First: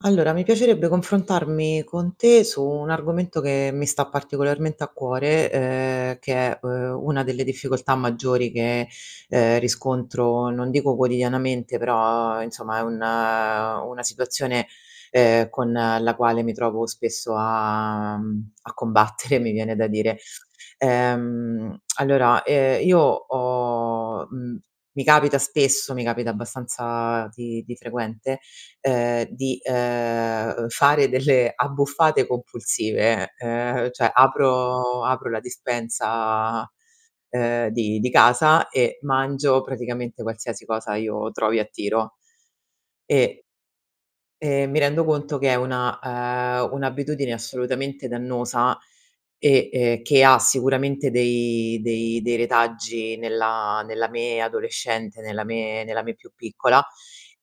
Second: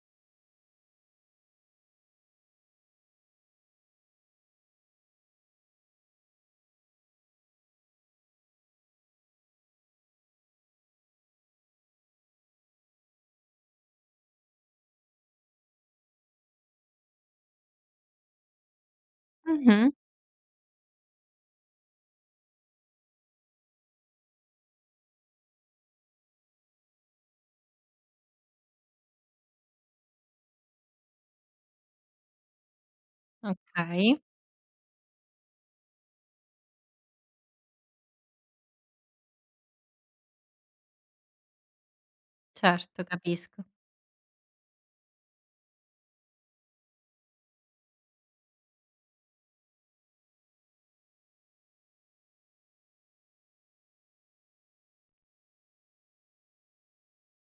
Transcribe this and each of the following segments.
Allora mi piacerebbe confrontarmi con te su un argomento che mi sta particolarmente a cuore, ehm, che è, uhm, una delle difficoltà maggiori che, ehm, riscontro non dico quotidianamente però insomma è un una situazione, ehm, con la quale mi trovo spesso a, mhmm, a combattere, mi viene da Mh-mh. dire. Ehm, allora, ehm, io ho, mhmm, mi capita spesso mi capita abbastanza di di frequente, ehm, di, ehm, fare delle abbuffate compulsive, ehm, cioè Okay. apro apro la dispensa, ehm, di di casa e mangio praticamente qualsiasi cosa io trovi a tiro. Certo, E capisco. e mi rendo conto che è una, ehm, un'abitudine assolutamente dannosa e e che ha sicuramente dei dei dei retaggi nella nella me adolescente, nella me nella me più piccola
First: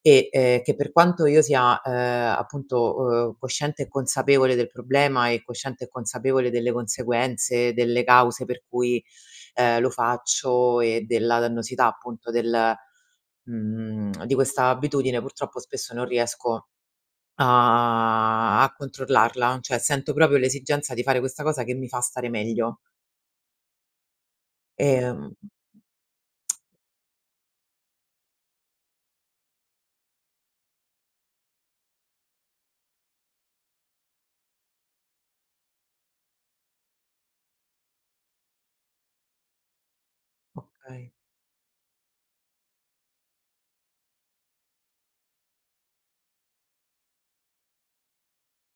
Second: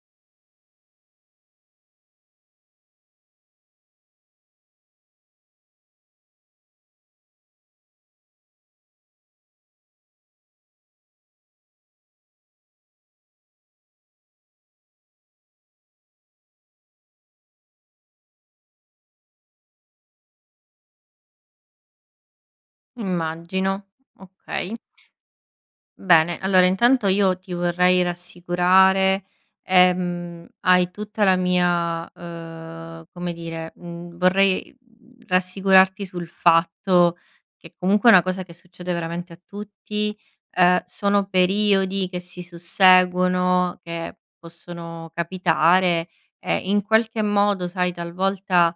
e che per quanto io sia, ehm, appunto o cosciente e consapevole del problema e cosciente e consapevole delle conseguenze, delle cause per cui, ehm, lo faccio e della dannosità appunto del, mhmm di questa abitudine purtroppo spesso non riesco a a controllarla, cioè sento proprio l'esigenza di fare questa cosa che mi fa stare meglio. Immagino, okay. Ehm Bene, allora intanto io ti vorrei rassicurare. Ehm, hai tutta la mia, uhm come dire, mhmm, vorrei, mhmm, rassicurarti sul fatto che comunque è una cosa che succede veramente a tutti. Ehm, Okay. sono periodi che si susseguono, che possono capitare e in qualche modo, sai, talvolta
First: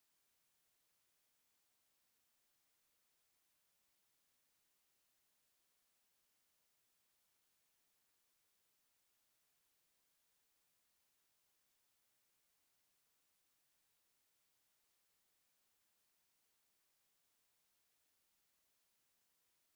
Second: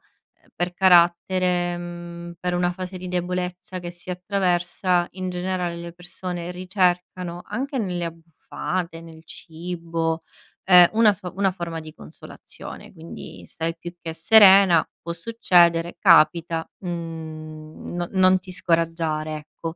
per carattere, mhmm, per una fase di debolezza che si attraversa in generale, le persone ricercano anche nelle abbuffate, nel cibo, ehm, una so una forma di consolazione quindi, stai più che serena, può succedere capita, mhmm, no non ti scoraggiare, ecco.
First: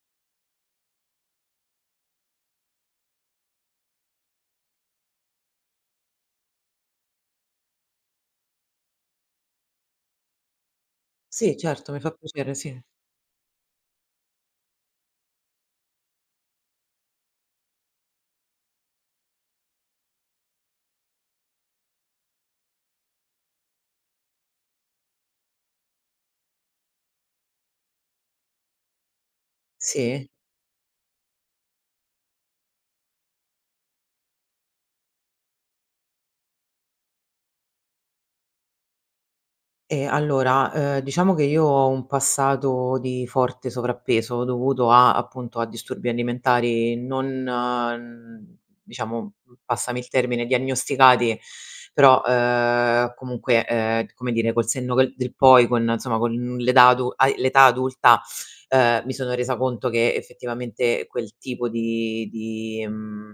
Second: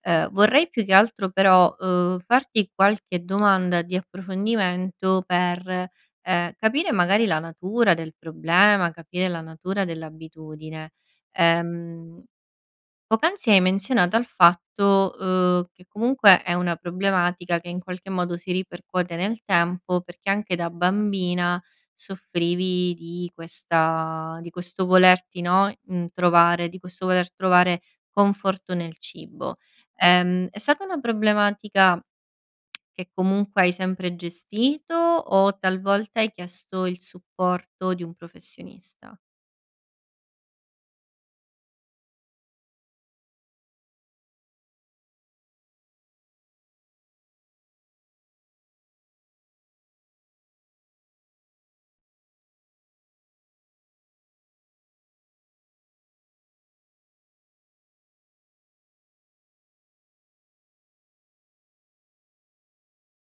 Ehm, vorrei più che altro però, ehm, farti qualche domanda di approfondimento per, ehm, capire magari la natura del problema, capire la natura dell'abitudine. Sì, certo, mi fa Ehm, piacere, sì. poc'anzi hai menzionato al fatto, uhm, che comunque è una problematica che in qualche modo si ripercuote nel tempo perché anche da bambina soffrivi di questa di questo volerti, no, mhmm, trovare di questo voler trovare conforto nel cibo. Sì. Ehm, è stata una problematica che comunque hai sempre gestito o talvolta hai chiesto il supporto di un professionista? Ehm, allora, uhm, diciamo che io ho un passato di forte sovrappeso, dovuto a, appunto, a disturbi alimentari non diciamo, passami il termine, diagnosticati, però, uhm, comunque, ehm, come dire, col senno che del poi, con, insomma, con n l'età adu hai l'età adulta, uhm, mi sono resa conto che, effettivamente, quel tipo di di, mhmm,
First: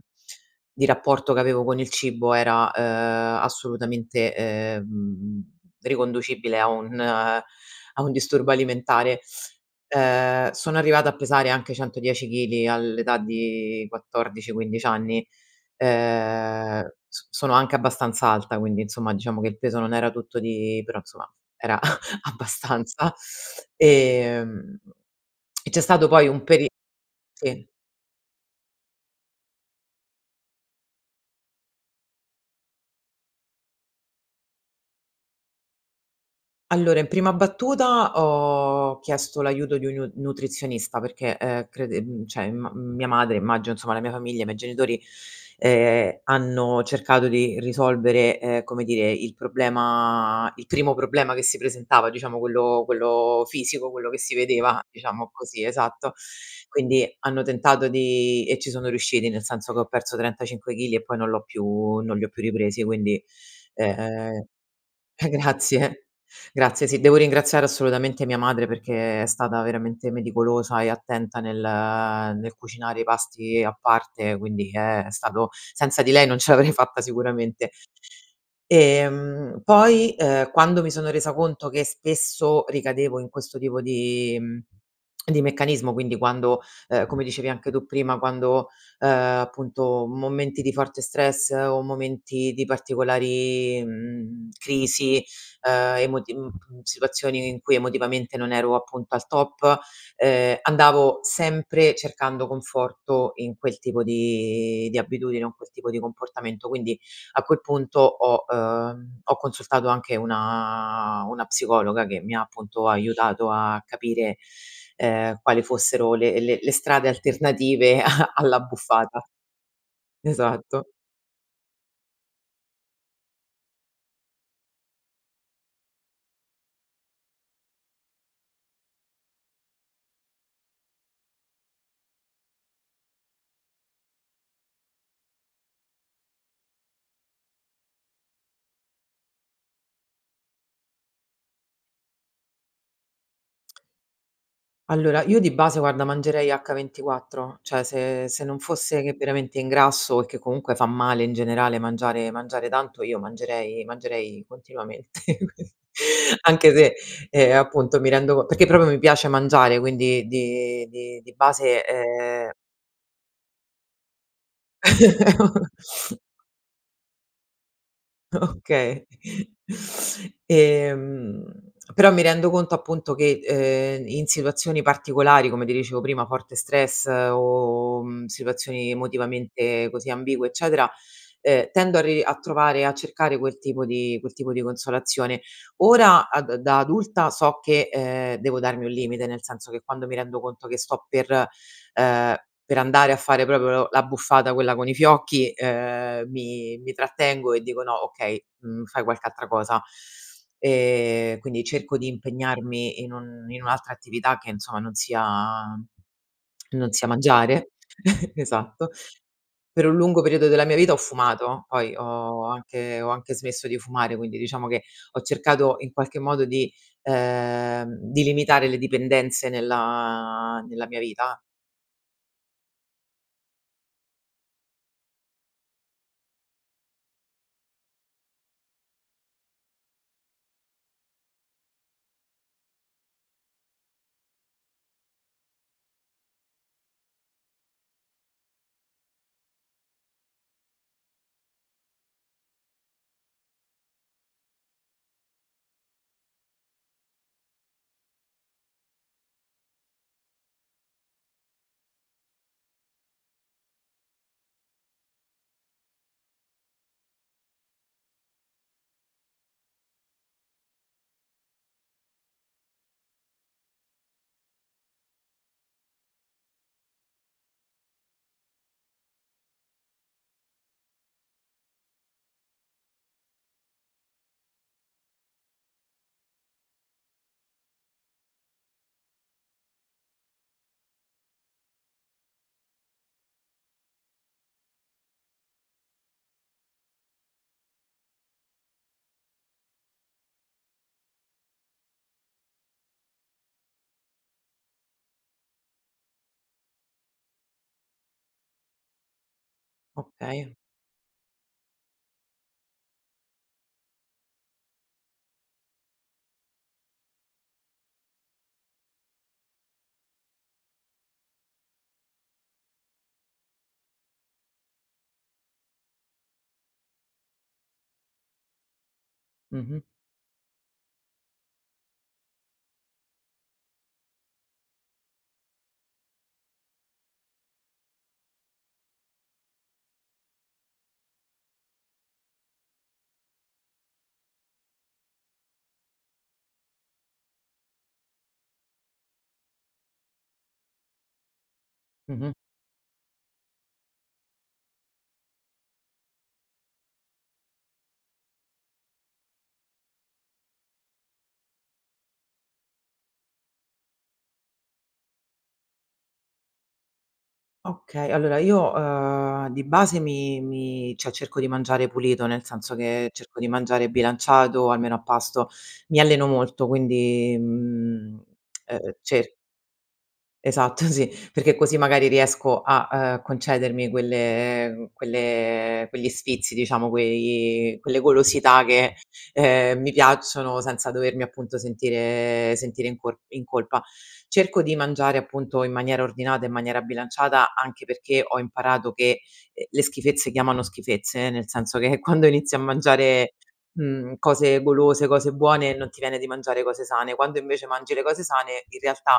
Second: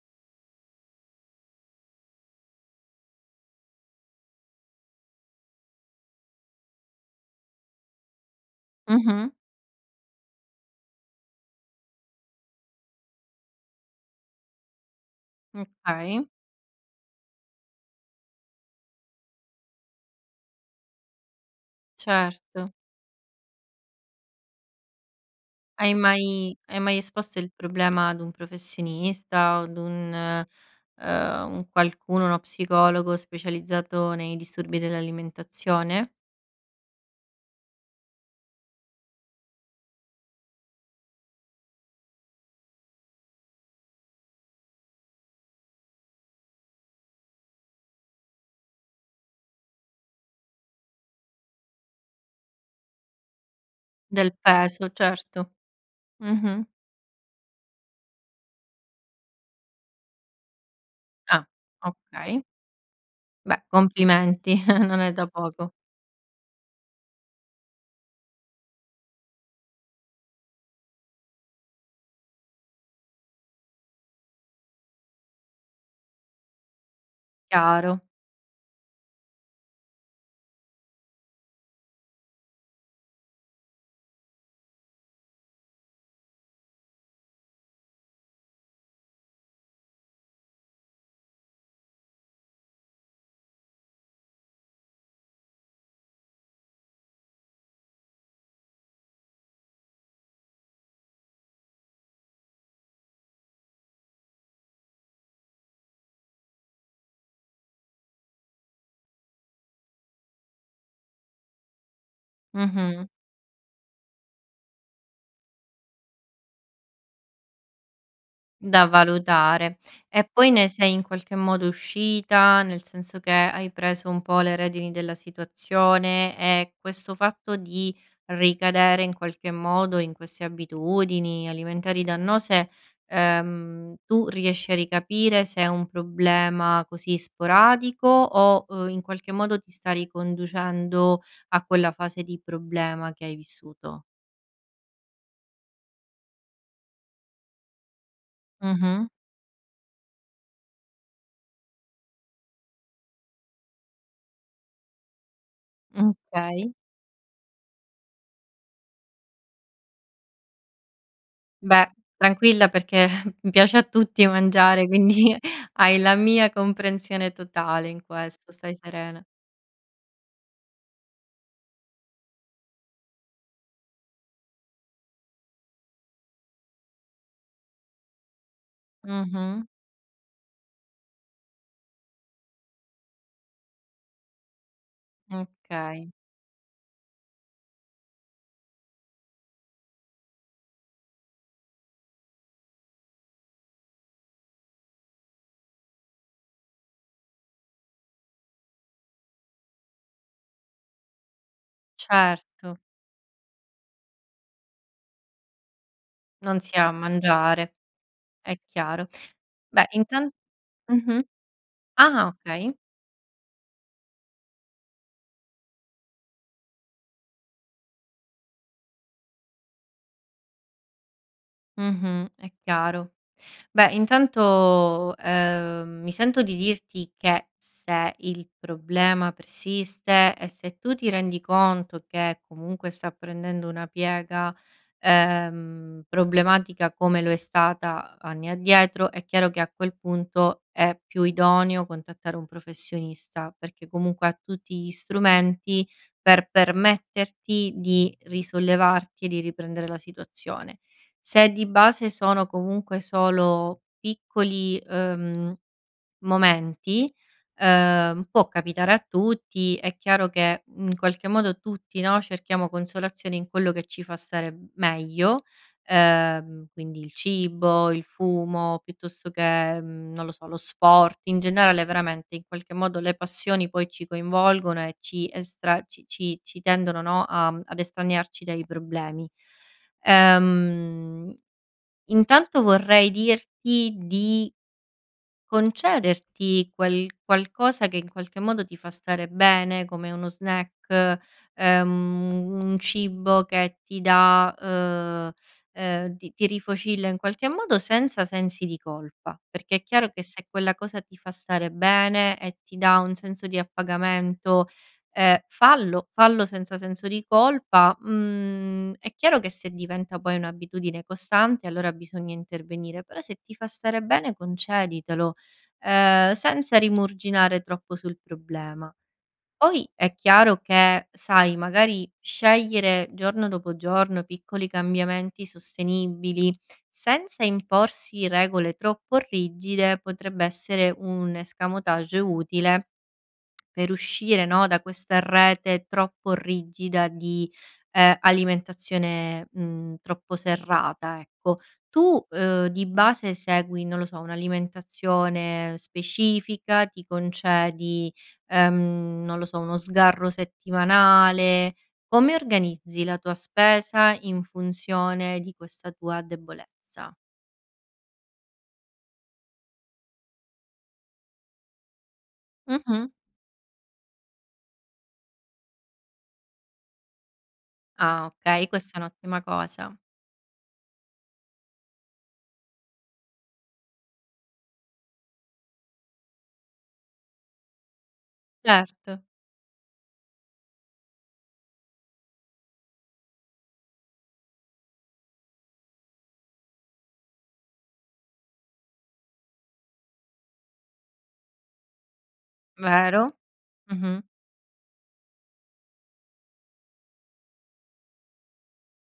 di rapporto che avevo con il cibo era, uhm, assolutamente, ehm, riconducibile a un a un disturbo alimentare. Mh-mh. Uhm, sono arrivata a pesare anche 110 chili all'età di 14, 15 anni. Okay. Ehm, s sono anche abbastanza alta quindi, insomma, diciamo che il peso non era tutto di però, insomma, era Certo. abbastanza, ehm, e c'è Hai stato poi un mai peri hai mai esposto il sì. problema ad un professionista? O ad un, uhm, un qualcuno, uno psicologo specializzato nei disturbi dell'alimentazione? Allora, in prima battuta ho chiesto l'aiuto di un niu nutrizionista perché, uhm, crede mhmm, cioè imma mia madre, immagino insomma, la mia famiglia, i miei genitori, ehm, hanno cercato di risolvere, ehm, come dire, il problema il primo problema che si presentava, diciamo quello quello fisico, quello che Del si vedeva, peso, diciamo certo. così esatto. Mh-mh. Quindi, hanno tentato di e ci sono riusciti, nel senso che ho perso 35 chili, e poi non l'ho Ah. più non li ho più Okay. ripresi quindi, Beh uhm complimenti, non è da eh, poco. grazie! Grazie sì, devo ringraziare assolutamente mia madre, perché è stata veramente meticolosa e attenta nel nel cucinare i pasti a parte quindi Eh! È stato senza di lei, non ce l'avrei fatta sicuramente. Chiaro. Ehm, poi, uhm, quando mi sono resa conto che spesso ricadevo in questo tipo di, mhmm, di meccanismo, quindi quando ehm, come dicevi anche tu prima, quando, uhm, appunto, momenti di forte stress o momenti di particolari, mhmm, crisi, uhm, emoti mhmm, situazioni in cui emotivamente non ero, appunto, al top, uhm, andavo sempre cercando conforto in quel tipo di di abitudine con quel tipo di comportamento. Quindi, a quel punto ho, ehm, ho consultato anche una una psicologa che mi ha, appunto, Mh-mh. aiutato a capire, ehm, quale fossero le le le strade alternative a Da all'abbuffata. valutare. E poi ne Esatto. sei, in qualche modo, uscita? Nel senso che, hai preso un po' le redini della situazione? E questo fatto di, ricadere in qualche modo in queste abitudini alimentari dannose, uhm, tu riesci a ricapire se è un problema, così, sporadico? O, in qualche modo, ti sta riconducendo a quella fase di problema che hai vissuto? Allora io di base, guarda, mangerei h 24 cioè, se se non fosse Mh-mh. che veramente ingrasso e che, comunque, fa male, in generale, mangiare mangiare tanto, io mangerei mangerei continuamente, qui anche Ukay. se ehm, appunto, mi rendo perché, proprio, mi piace mangiare, quindi di di di base Beh, ehm tranquilla perché piace a tutti mangiare, quindi hai la mia comprensione totale in questo, stai Okay. serena. Ehm, però mi rendo conto, appunto, che, uhm, in situazioni particolari, come ti dicevo prima, forte stress o, mhmm, situazioni Mh-mh. emotivamente, così, ambigue, eccetera, uhm, tendo a ri a trovare a cercare quel tipo di quel tipo di consolazione. Okay. Ora, a da da adulta so che, ehm, devo darmi un limite, nel senso che quando mi rendo conto che sto per, ehm, per andare a fare proprio l'abbuffata quella con i fiocchi, uhm, mi mi trattengo e dico: "No, okay. Mhmm, fai qualche altra cosa". Ehm, quindi cerco di Certo. impegnarmi in un in un'altra attività che, insomma, non sia Non sia non sia mangiare mangiare è esatto. chiaro. Per Beh, un lungo intan periodo della mia vita ho mh-mh. fumato, poi Ah! ho Okay. anche ho anche smesso di fumare quindi, diciamo che, ho cercato in qualche modo di, ehm, di limitare le dipendenze nella nella mia vita Mh-mh, è chiaro. Beh, intanto, uhm, mi sento di dirti che se il problema persiste, e se tu ti rendi conto che comunque sta prendendo una piega, ehm, problematica come lo è stata anni addietro, è chiaro che, a quel punto, è più idoneo contattare un professionista perché, comunque, ha tutti gli strumenti per permetterti di risollevarti e di riprendere la situazione. Se di base, sono comunque solo piccoli, uhm, momenti, uhm, può capitare a tutti, è chiaro, mhmm, che in qualche modo tutti, no, cerchiamo consolazioni in quello che ci fa stare b meglio, ehm, quindi il cibo, il fumo, piuttosto che, mhmm, non lo so, lo sport; in generale, veramente, in qualche modo le passioni poi ci coinvolgono e ci estra ci ci ci tendono, no, a mhmm, ad estraniarci dai problemi. Ehm, intanto vorrei dirti di concederti quel qualcosa che, in qualche modo, ti fa stare bene, come uno snack, ehm, u un cibo che ti dà, uhm, ehm, ti ti rifocilla in qualche modo, senza sensi di colpa; perché è chiaro che se Okay. quella cosa ti fa stare bene e ti dà un senso di appagamento, ehm, fallo fallo senza senso di colpa. Mhmm, è chiaro che se diventa poi un'abitudine costante, allora bisogna intervenire, però se ti fa stare bene conceditelo, ehm, senza rimuginare troppo sul problema. Mh-mh. Poi, è chiaro che sai, magari, scegliere giorno dopo giorno piccoli cambiamenti sostenibili, senza imporsi regole troppo rigide, potrebbe essere un escamotage utile per uscire, no, da questa rete troppo rigida di, ehm, alimentazione, mhmm, troppo serrata, ecco. Tu, Mh-mh. uhm, di base segui, non lo so, un'alimentazione specifica? Ti concedi, ehm, non lo so, uno sgarro settimanale? Come organizzi la tua spesa in funzione di questa tua debolezza? Okay. Allora io, uhm, di base mi mi cioè, cerco di mangiare pulito, nel senso che Mh-mh. cerco di mangiare bilanciato almeno a pasto. Mi alleno molto quindi, mhmm, uhm Ah, okay. uhm Questa è cer un'ottima cosa. Esatto, sì! Perché così, magari, riesco a, uhm, concedermi quelle quelle quegli sfizi, diciamo, quei quelle golosità che, Certo. ehm, mi piacciono senza dovermi, appunto, sentire sentire in cor in colpa. Cerco di mangiare, appunto, in maniera ordinata, in maniera bilanciata anche perché, ho imparato che, uhm, le schifezze chiamano schifezze, eh, nel senso che quando inizi a Vero. mangiare, mhmm, Mh-mh. cose golose, cose buone non ti viene di mangiare cose sane; quando, invece, mangi le cose sane, in realtà,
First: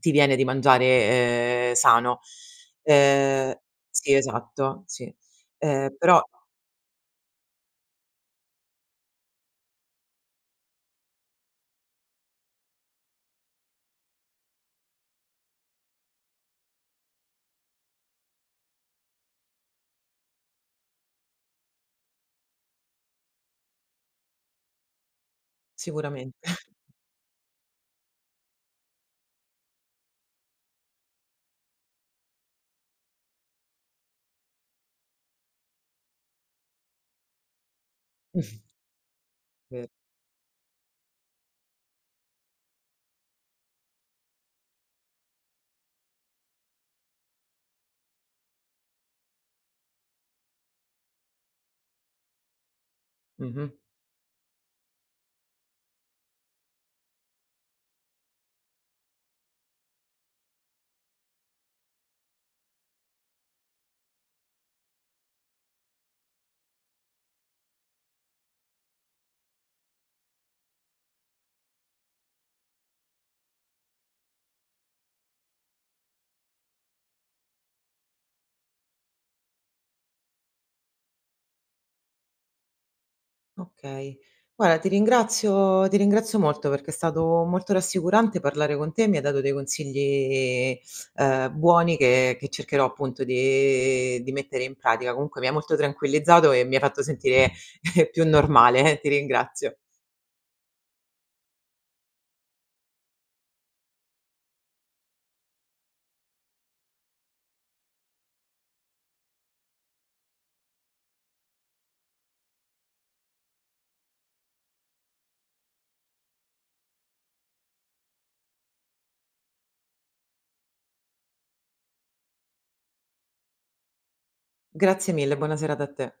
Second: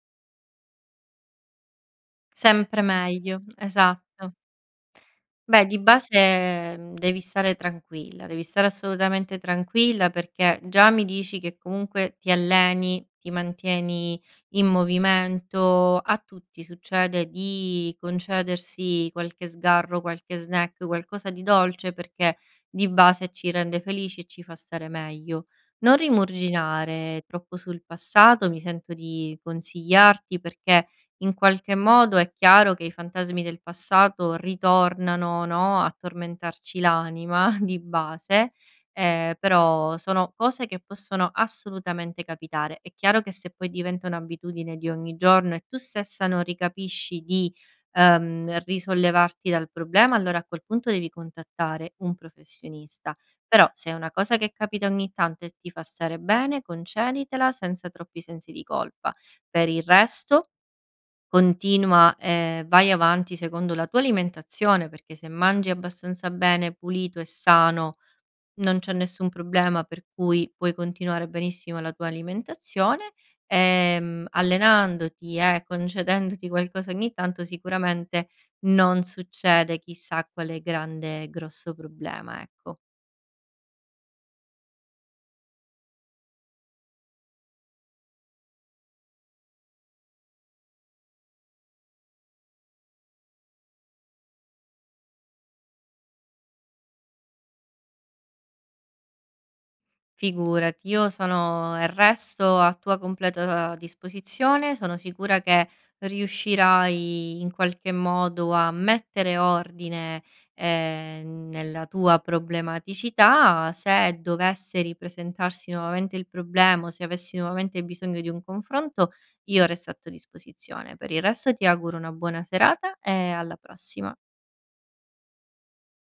ti viene di mangiare, ehm, sano. Sempre meglio, Ehm sì esatto. esatto, sì. Beh, di Ehm, però base, mhmm, devi stare tranquilla. Devi stare assolutamente tranquilla, perché già mi dici che, comunque, ti alleni, ti mantieni in movimento. A tutti succede di concedersi qualche sgarro, qualche snack, qualcosa di dolce, perché di base ci rende felici e ci fa stare meglio. Non Sicuramente. rimuginare troppo sul passato, mi sento di consigliarti, perché in qualche modo, è chiaro, che i fantasmi del passato ritornano, no, a tormentarci l'anima, di base, ehm, Ver però sono cose che possono assolutamente capitare. È chiaro che se poi diventa un'abitudine di ogni giorno, e tu stessa non ricapisci di uhm risollevarti dal problema, allora a quel punto devi contattare un professionista. Però, Mh-mh. se è una cosa che capita ogni tanto e ti fa stare bene, conceditela senza troppi sensi di colpa. Per il resto, continua, ehm, vai avanti secondo la tua alimentazione, perché se mangi abbastanza bene, pulito e sano, non c'è nessun problema, per cui puoi continuare benissimo la tua alimentazione, ehm, allenandoti e concedendoti qualcosa ogni tanto, sicuramente non succede chissà quale grande e grosso problema, ecco. Okay. Guarda ti ringrazio ti ringrazio molto, perché è stato molto rassicurante parlare con te. Mi hai dato dei consigli, uhm, buoni che che cercherò, appunto, di di mettere in pratica. Comunque mi hai molto tranquillizzato e mi hai fatto sentire più normale, ti ringrazio. Figurati, io sono resto a tua completa disposizione. Sono sicura che riuscirai, in qualche, modo a mettere ordine, ehm, nella tua problematicità. Se dovesse ripresentarsi nuovamente il problema, o se avessi nuovamente bisogno di un confronto, io resto a tua disposizione. Per il resto, ti auguro una buona serata e alla prossima. Grazie mille, buona serata a te.